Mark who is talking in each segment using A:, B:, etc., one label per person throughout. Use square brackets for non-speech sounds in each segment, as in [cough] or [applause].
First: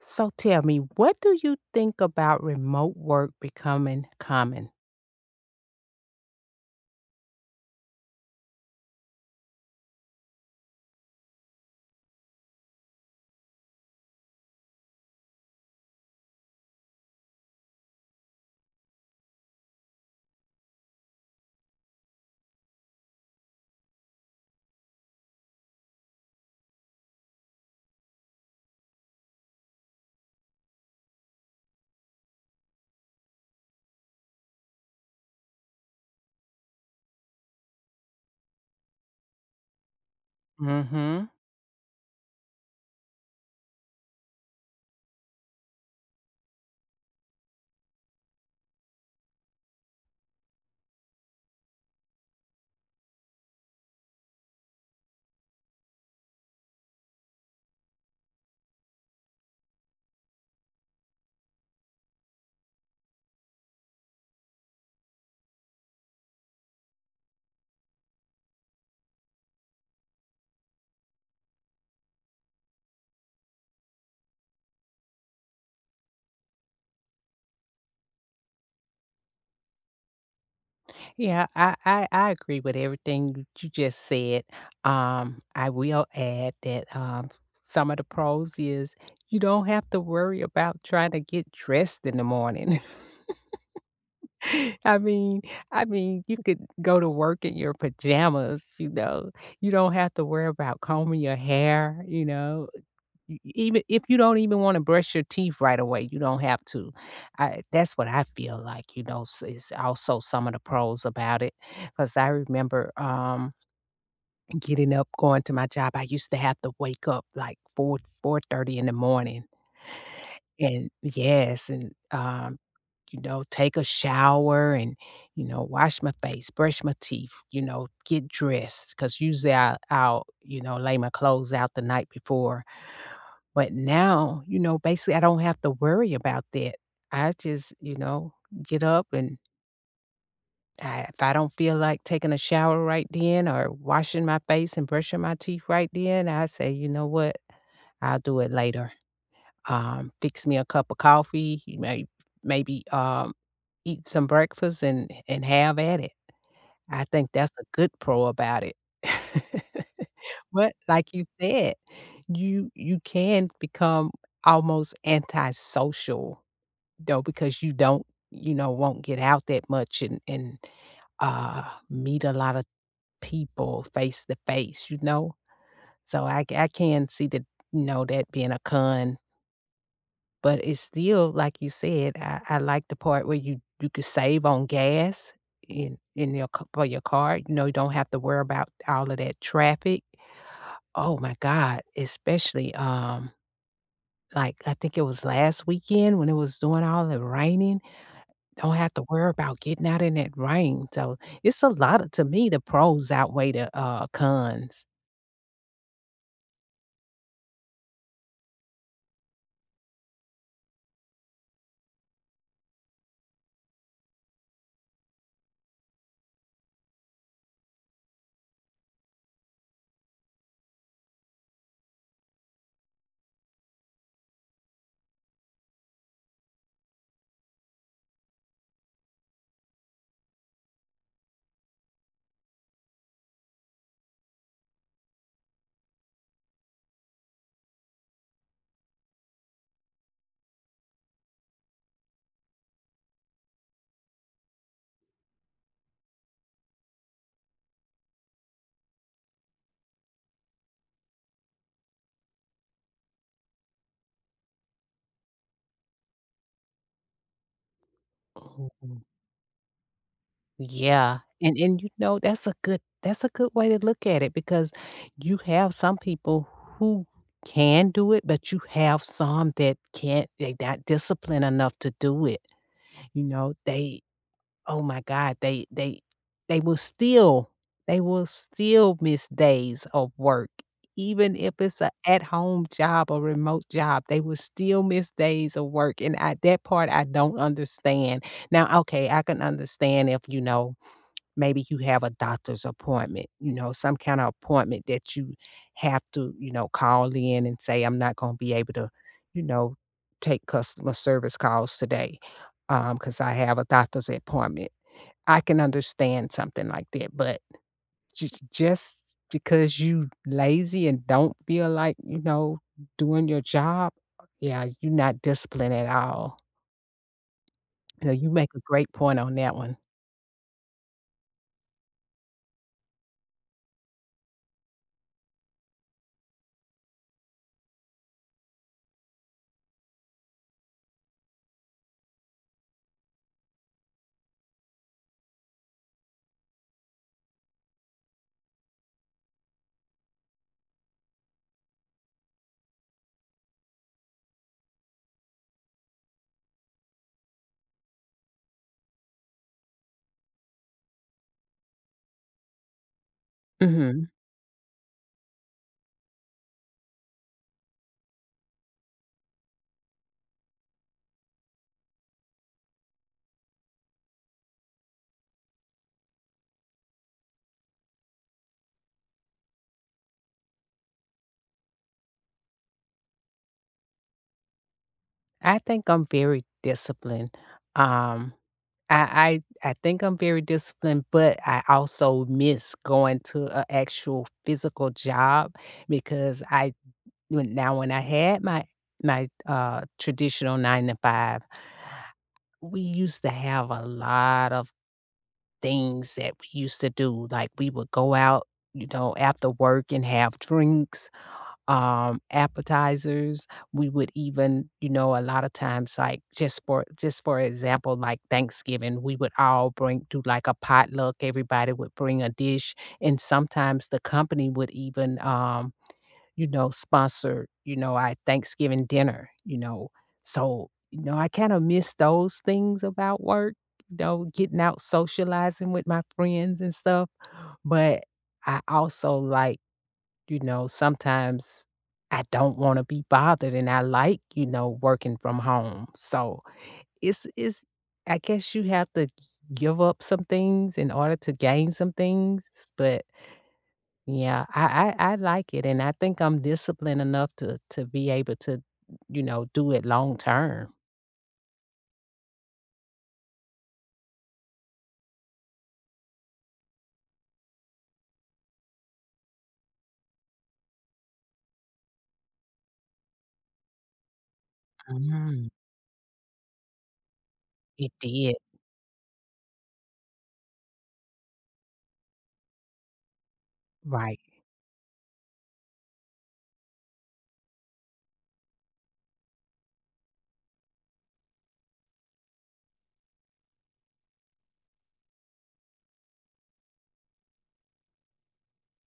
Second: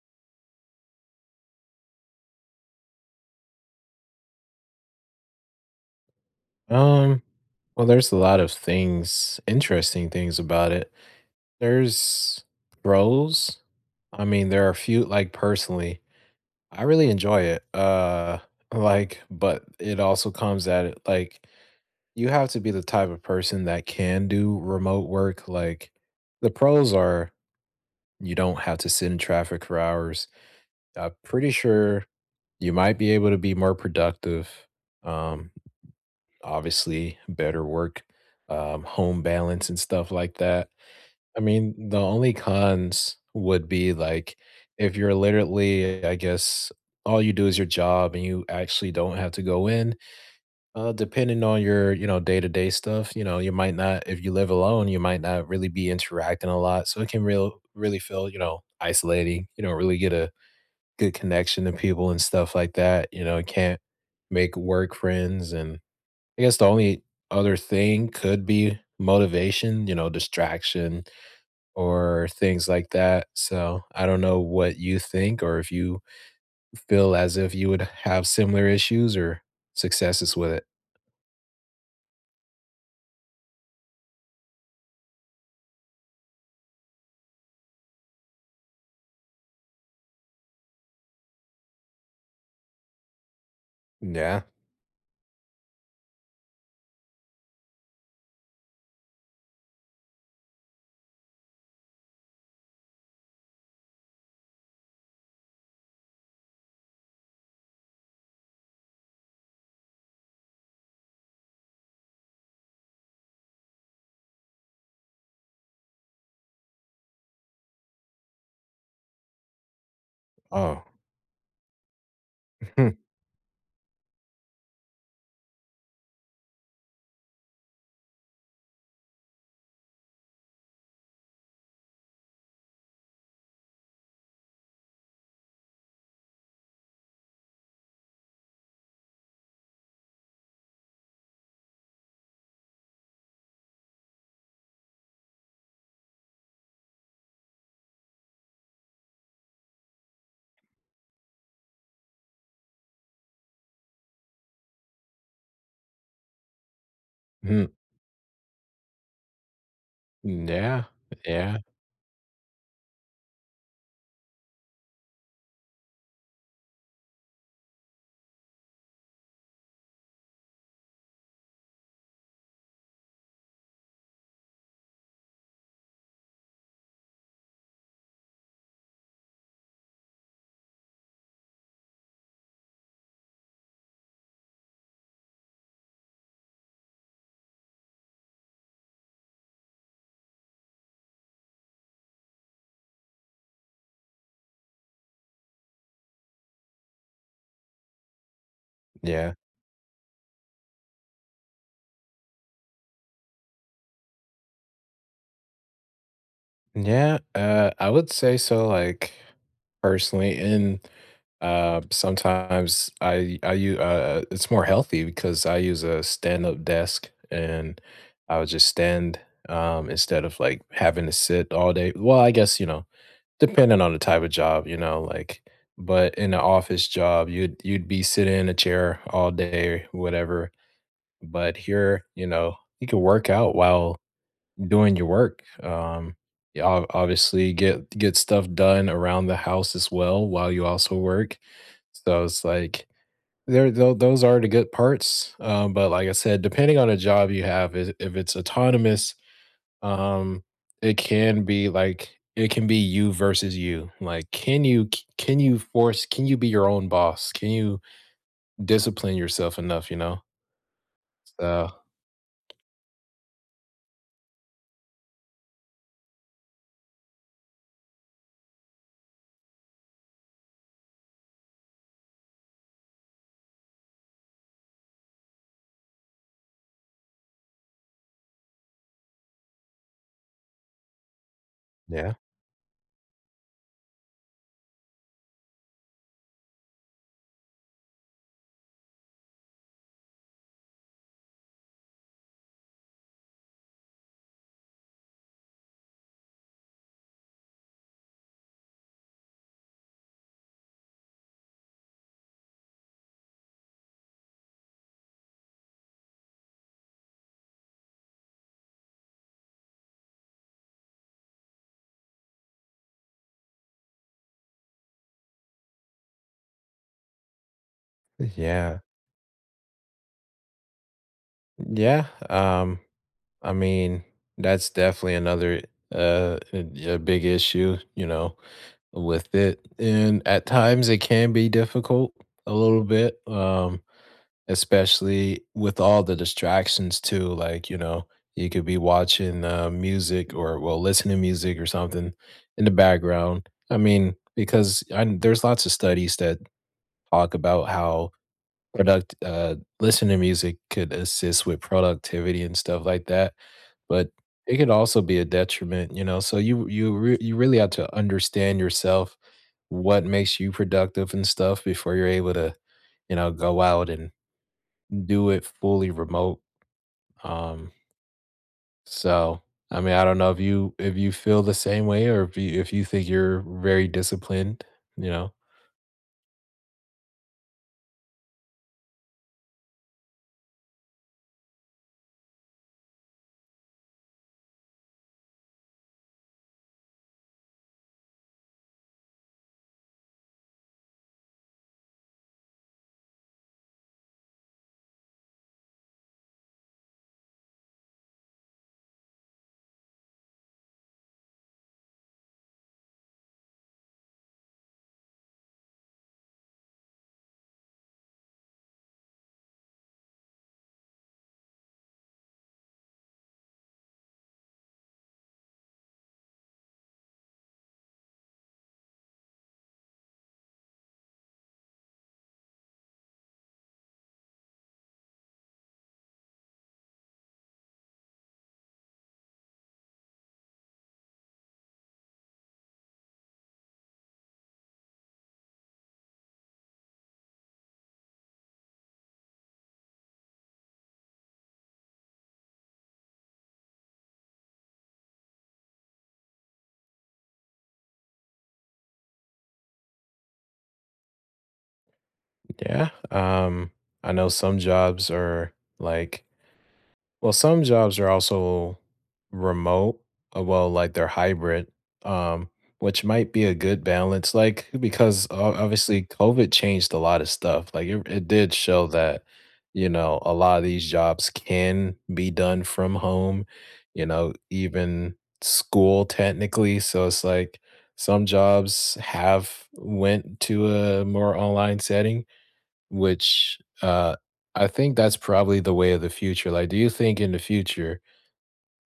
A: So tell me, what do you think about remote work becoming common?
B: Um, well, there's a lot of things, interesting things about it. There's pros, I mean, there are few like, personally, I really enjoy it, uh, like, but it also comes at, like you have to be the type of person that can do remote work, like the pros are you don't have to sit in traffic for hours. I'm pretty sure you might be able to be more productive, um, obviously, better work, um, home balance, and stuff like that.
A: Mhm.
B: I mean, the only cons would be, like, if you're literally I guess, all you do is your job and you actually don't have to go in, uh, depending on your, you know, day-to-day stuff, you know, you might not if you live alone, you might not really be interacting a lot, so it can real really feel, you know, isolating, you know, really get a good connection to people and stuff like that, you know, it can't make work friends, and I guess the only other thing could be motivation, you know, distraction or things like that. So I don't know what you think or if you f feel as if you would have similar issues or successes with it.
A: Yeah. I I I agree with everything you just said, um, I will add that, um, some of the pros is you don't have to worry about trying to get dressed in the morning.
B: N yeah.
A: [laughs] I mean I mean, you could go to work in your pajamas, you know, you don't have to worry about combing your hair, you know? E even if you don't even wanna brush your teeth right away, you don't have to, I that's what I feel like, you know, is also some of the pros about it. 'Cause I remember, um, getting up, going to my job, I used to have to wake up, like, 4:00, 4:30 in the morning.
B: Oh.
A: And yes, and, um,
B: [chuckles]
A: you know, take a shower and, you know, wash my face, brush my teeth, you know, get dressed, 'cause, usually, I I'll, you know, lay my clothes out the night before, but now, you know, basically, I don't have to worry about that. I just, you know, get up and I if I don't feel like taking a shower right then or washing my face and brushing my teeth right then, I say, "You know what? I'll do it later." Um, fix me a cup of coffee. May maybe, um, eat some breakfast and and have at it. I think that's a
B: Hmm.
A: good pro about it. [laughs]
B: Mm,
A: But
B: yeah,
A: like you
B: yeah.
A: said, you you can become almost antisocial, though, because you don't, you know, won't get out that much and and, uh, meet a lot of people face to face, you know? So I c I can see that, you know, that being a con. But it's still, like you said, I I like the part where you you could save on gas in in your ca for your car, you know, you don't have to worry 'bout all of that traffic. Oh my god, especially, um, like, I think it was last weekend when it was doing all the raining? Don't have to
B: Yeah.
A: worry 'bout getting out in that rain, so, it's a lotta to me, the pros outweigh the, uh, cons.
B: Yeah, uh, I would say so, like, personally, and, uh, sometimes I I u I, uh It's more healthy because I use a stand up desk and I would just stand, um, instead of, like, having to sit all day well, I guess, you know, depending on the type of job, you know, like but in a office job, you'd you'd be sitting in a chair all day, or whatever. But here, you know, you could work out while doing your work, um, you obv obviously get get stuff done around the house as well while you also work. So, it's, like, there though those are the good parts, um, but like I said, depending on a job you have is i if it's autonomous, um, it can be, like, it can be you versus you, like, can you ca can you force can you be your own boss, can you
A: Oh.
B: discipline yourself enough, you know?
A: Yeah, and
B: So
A: and, you know, that's a good that's a good way to look at it because you have some people who can do it, but you have some that can't, they not disciplined enough to do it. You know, they oh my god, they they they will still they will still miss days of work, even if it's a
B: Yeah.
A: at home job or remote job, they will still miss days of work, and at that part, I don't understand. Now, okay, I can understand if, you know, maybe you have a doctor's appointment, you know, some kinda appointment that you have to, you know, call in and say, "I'm not gonna be able to, you know, take customer service calls today, um, 'cause I have a doctor's appointment." I can understand something like that, but jus just because you lazy and don't feel like, you know, doing your job, yeah, you not disciplined at all. So you
B: [chuckles]
A: make a
B: Yeah.
A: great point on that one.
B: Yeah, um, I mean, that's definitely another, uh, a a big issue, you know, with it. And at times, it can be difficult a little bit, um, especially with all the distractions too. Like, you know, you could be watching, um, music or, well, listen to music or something in the background. I mean, because and there's lots of studies that talk about how product uh, listen to music could assist with productivity and stuff like that,
A: Mhm.
B: but it could also be a detriment, you know? So you you r you really have to understand yourself, what makes you productive and stuff before you're able to, you know, go out and do it fully remote. Um So, I mean, I don't know if you if you feel the same way or if you if you think you're very disciplined, you know?
A: I think I'm very disciplined. Um, I I I think I'm very disciplined, but I also miss going to a actual physical job because I when now when I had my my, uh, traditional 9 to 5 we used to have a lot of things that we used to do. Like, we would go out, you know, after work and have drinks, um, appetizers. We would even, you know, a lotta times, like, just for just for example, like, Thanksgiving, we would all bring do, like, a potluck, everybody would bring a dish, and sometimes the company would even, um, you know, sponsor, you know, a Thanksgiving dinner, you know? So, you know, I kinda miss those things about work, though, getting out socializing with my friends and stuff. But I also like, you know, sometimes I don't wanna be bothered, and I like, you know, working from home. So it’s it's I guess you have to give up some things in order to gain some things, but yeah, I I I like it, and I think I'm disciplined enough to to be able to, you know, do it long term.
B: Yeah, um, I know some jobs are, like well, some jobs are also remote. Well, like, they're hybrid, um, which might be a good balance, like because,
A: Mm.
B: o obviously, COVID changed a lot of stuff, like,
A: It
B: it re it
A: did.
B: did show that, you know, a lotta these jobs can be done from home, you
A: Right.
B: know, even school technically. So it's, like, some jobs have went to a more online setting, which, uh, I think that's probably the way of the future, like, do you think in the future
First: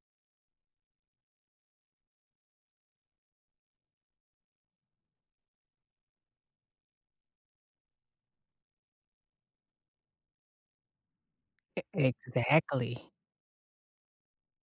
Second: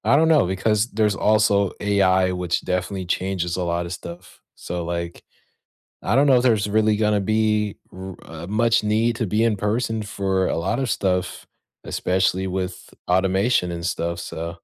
B: I don't know, because there's also AI, which definitely changes a lot of stuff. So, like, I don't know if there's really gonna be r uh much need to be in person for a lot of stuff,
A: E
B: especially with
A: exactly.
B: automation and stuff. So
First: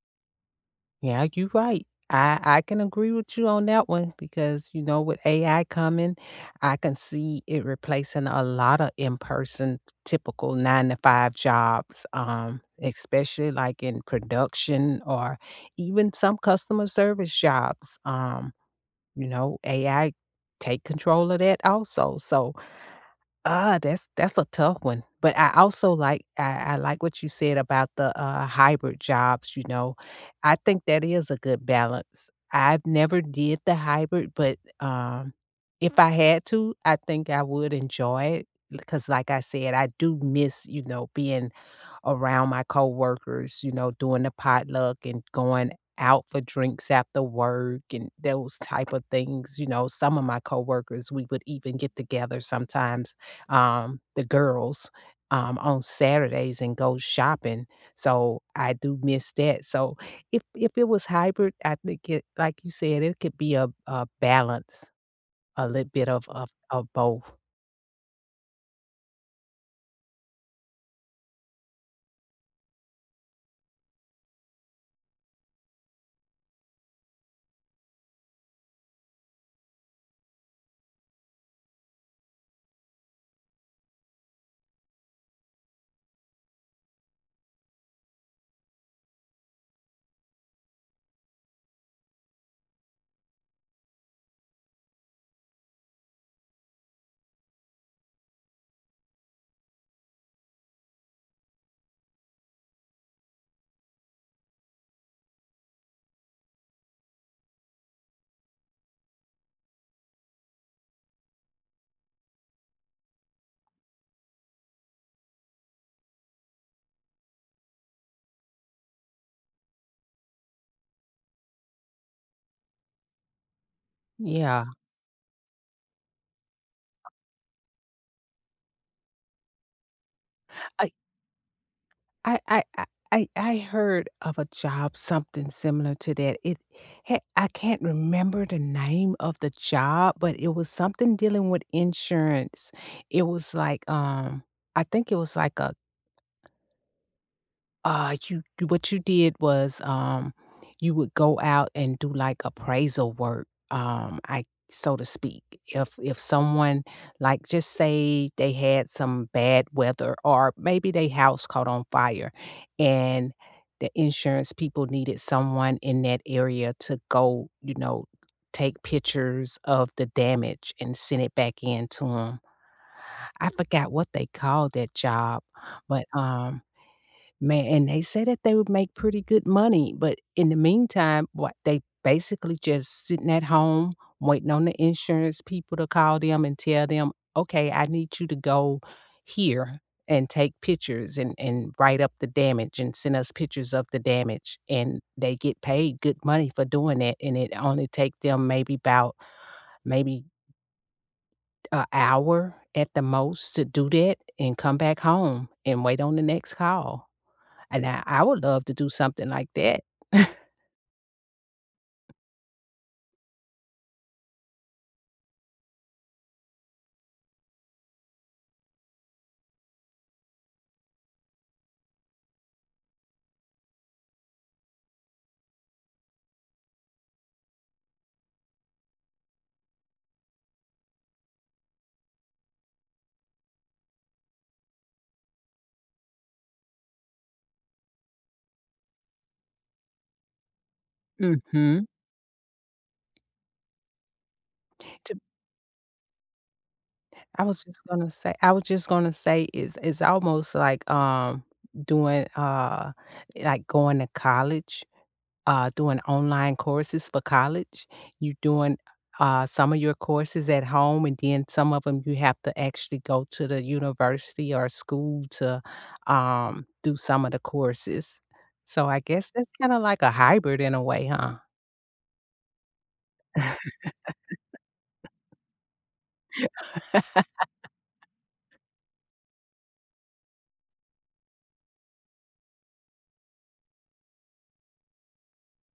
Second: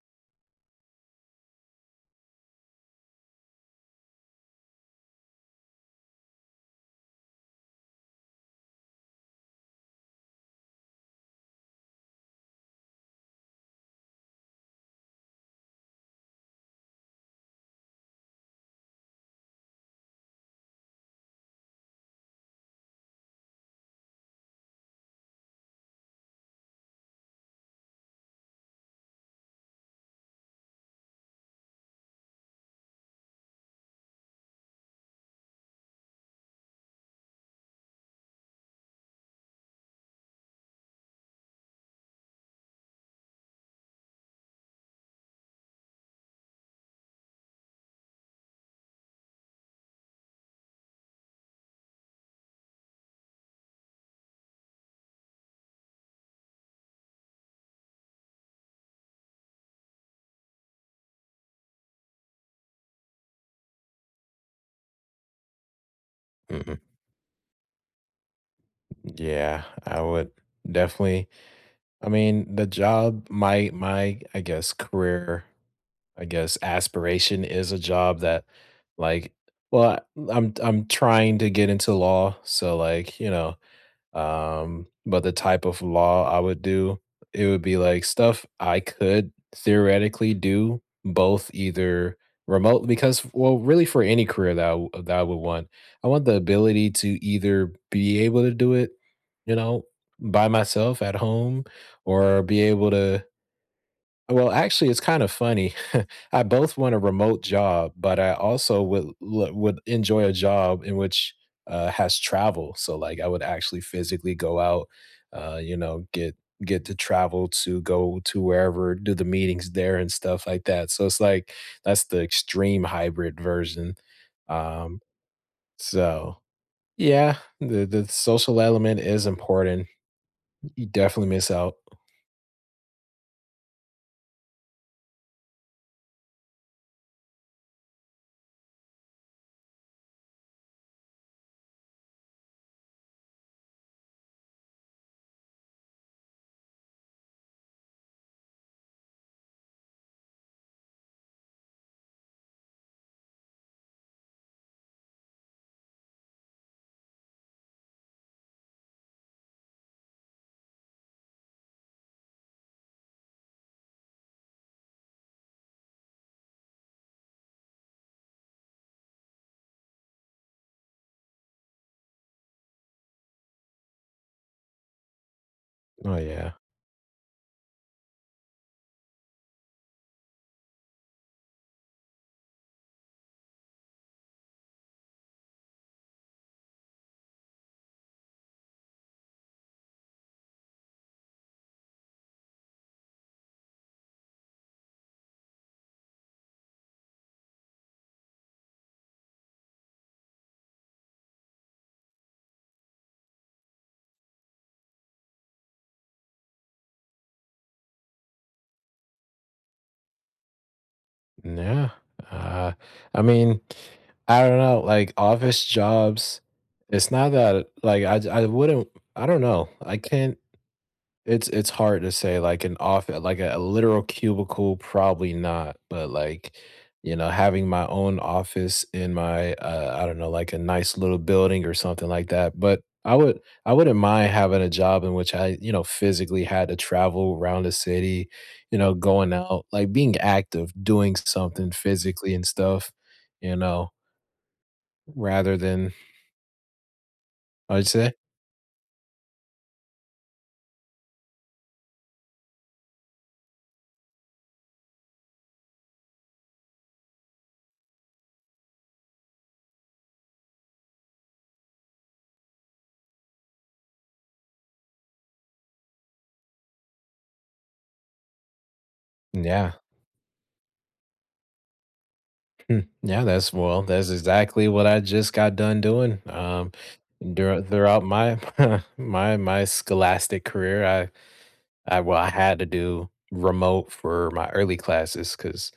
A: Yeah, you're right, I I can agree with you on that one because, you know, with AI coming, I can see it replacing a lotta in person, typical 9-to-5 jobs, um, especially, like, in production or even some customer service jobs, um, you know, AI take control of that also, so uh, that's that's a tough one. But I also like I I like what you said about the, uh, hybrid jobs, you know? I think that is a good balance. I've never did the hybrid, but, um, if I had to, I think I would enjoy it, 'cause like I said, I do miss, you know, being around my coworkers, you know, doing the potluck and going out for drinks after work and those type of things, you know? Some of my coworkers, we would even get together sometimes, um- the girls- um, on Saturdays and go shopping. So I do miss that. So if if it was hybrid, I think it like you said, it could be a a balance, a little bit of of
B: Mhm.
A: of both.
B: Yeah, I would definitely I mean, the job my my, I guess, career I guess, aspiration is a job that, like well, l I'm I'm trying to get into law. So, like, you know, um, but the type of law I would do, it would be, like, stuff I could theoretically do, both either remote because well, really for any career that I w that I would want. I want the ability to either be able to do it, you know, by myself at home, or be able to well, actually, it's kinda funny. [chuckles] I both want a remote job, but I also would l would enjoy a job in which, uh, has travel. So, like, I would actually physically go out, uh, you know, get get to travel to go to wherever; do the meetings there and stuff like that. So it's like, that's the extreme hybrid version.
A: Yeah.
B: Um, so, yeah, the the social element is important. Y you
A: I
B: definitely miss out.
A: I I I I I heard of a job something similar to that. It ha I can't remember the name of the job, but it was something dealing with insurance. It was like, um, I think it was like a Ah, you you what you did was, um, you would go out and do, like, appraisal work, um, I so to speak. If if someone like, just say they had some bad weather or maybe they house caught on fire and the insurance people needed someone in that area to go, you know, take pictures of the damage and send it back in to 'em. I forgot what they called that job. But,
B: Oh, yeah.
A: um man and they said that they would make pretty good money, but in the meantime, what, they basically just sitting at home waiting on the insurance people to call them and tell them, "Okay, I need you to go here and take pictures, and and write up the damage, and send us pictures of the damage." And they get paid good money for doing that, and it only take them maybe 'bout, maybe a hour at the most to do that, and come back home, and wait on the next call. And I I would love to do something like that. [chuckles]
B: Nah. Ah, I mean, I dunno. Like, office jobs it's not that, like, I j I wouldn't I don't know. I can't it's it's hard to say, like, an off like, a literal cubicle, probably not, but, like, you know, having my own office in my, uh I don't know, like, a nice little building or something like that, but I would I wouldn't mind having a job in which I, you know, physically had to travel 'round the city, you know, going out, like, being active, doing something
A: Mhm.
B: physically and stuff, you know
A: To
B: rather than
A: I was just
B: What’d ya
A: gonna
B: say?
A: say I was just gonna say is it's almost like, um, doing, uh like, going to college, uh, doing online courses for college. You doing, u uh, some of your courses at home, and then some of ‘em you have to actually go to the university or school to, um, do some of the courses. So, I guess that's
B: Yeah.
A: kinda like a hybrid in a way, huh?
B: Mm, yeah, that's well, that's exactly what I just got done doing, um, duri throughout my
A: [laughs]
B: [chuckles] my my scholastic career, I I well, I had to do remote for my early classes 'cause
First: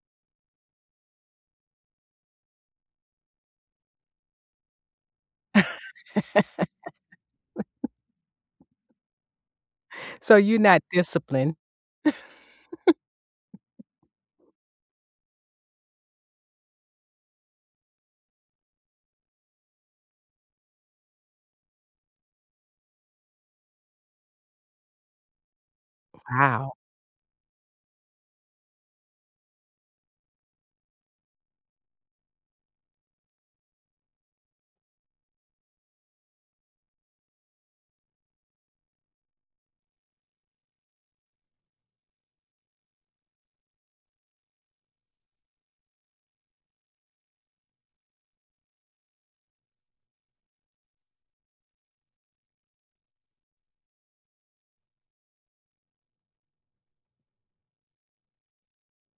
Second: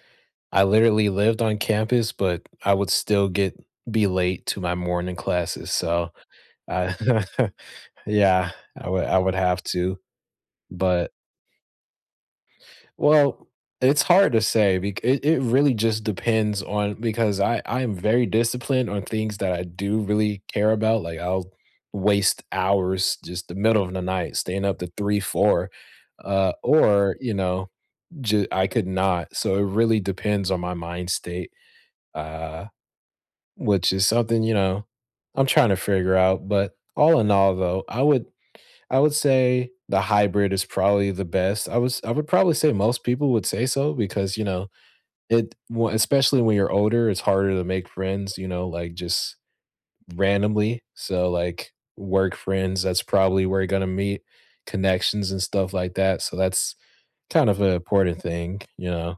B: I literally lived on campus, but I would still get be late to my morning classes. So, I [chuckles]
A: [laughs]
B: yeah, I would I would have to.
A: So you're not
B: But
A: disciplined. [laughs]
B: Well, it's hard to say. Bec it it really just depends on because I I'm very disciplined on things that I do really care about. Like, I'll waste hours just the middle of the night staying up to 3, 4, uh,
A: Wow.
B: or, you know, j I could not. So, it really depends on my mind's state, uh, which is something, you know, I'm trying to figure out. But all in all, though, I would I would say the hybrid is probably the best. I was I would probably say most people would say so because, you know, it w especially when you're older, it's harder to make friends, you know, like, just randomly. So, like, work friends, that's probably where you're gonna meet, connections and stuff like that. So, that's kind of a important thing. You know?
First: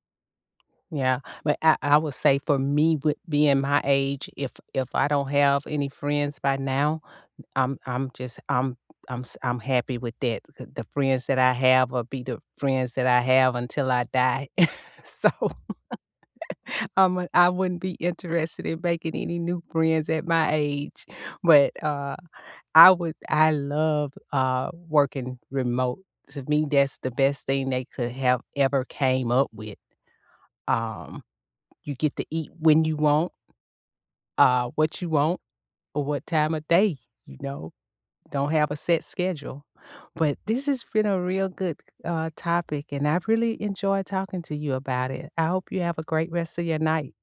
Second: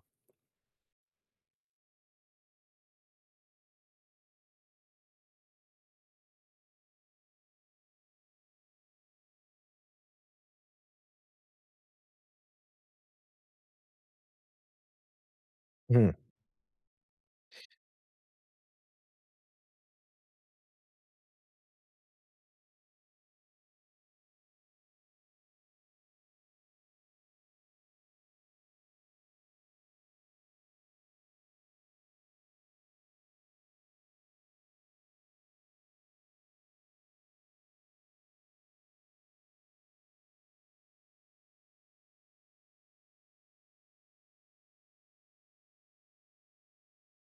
A: Yeah. But I I would say for me, with being my age, if if I don't have any friends by now, I'm I'm just I'm I'm s I'm happy with that. The the friends that I have will be the friends that I have until I die. [chuckles] So,
B: Mm.
A: [laughs] I'm a I wouldn't be interested in making any new friends at my age, but, uh, I would I love, uh, working remote. To me, that's the best thing they could have ever came up with. Um, you get to eat when you want uh, what you want, or what time of day, you know? Don't have a set schedule. But this has been a real good, uh, topic, and I've really enjoyed talking to you about it. I hope you have a great rest of your night.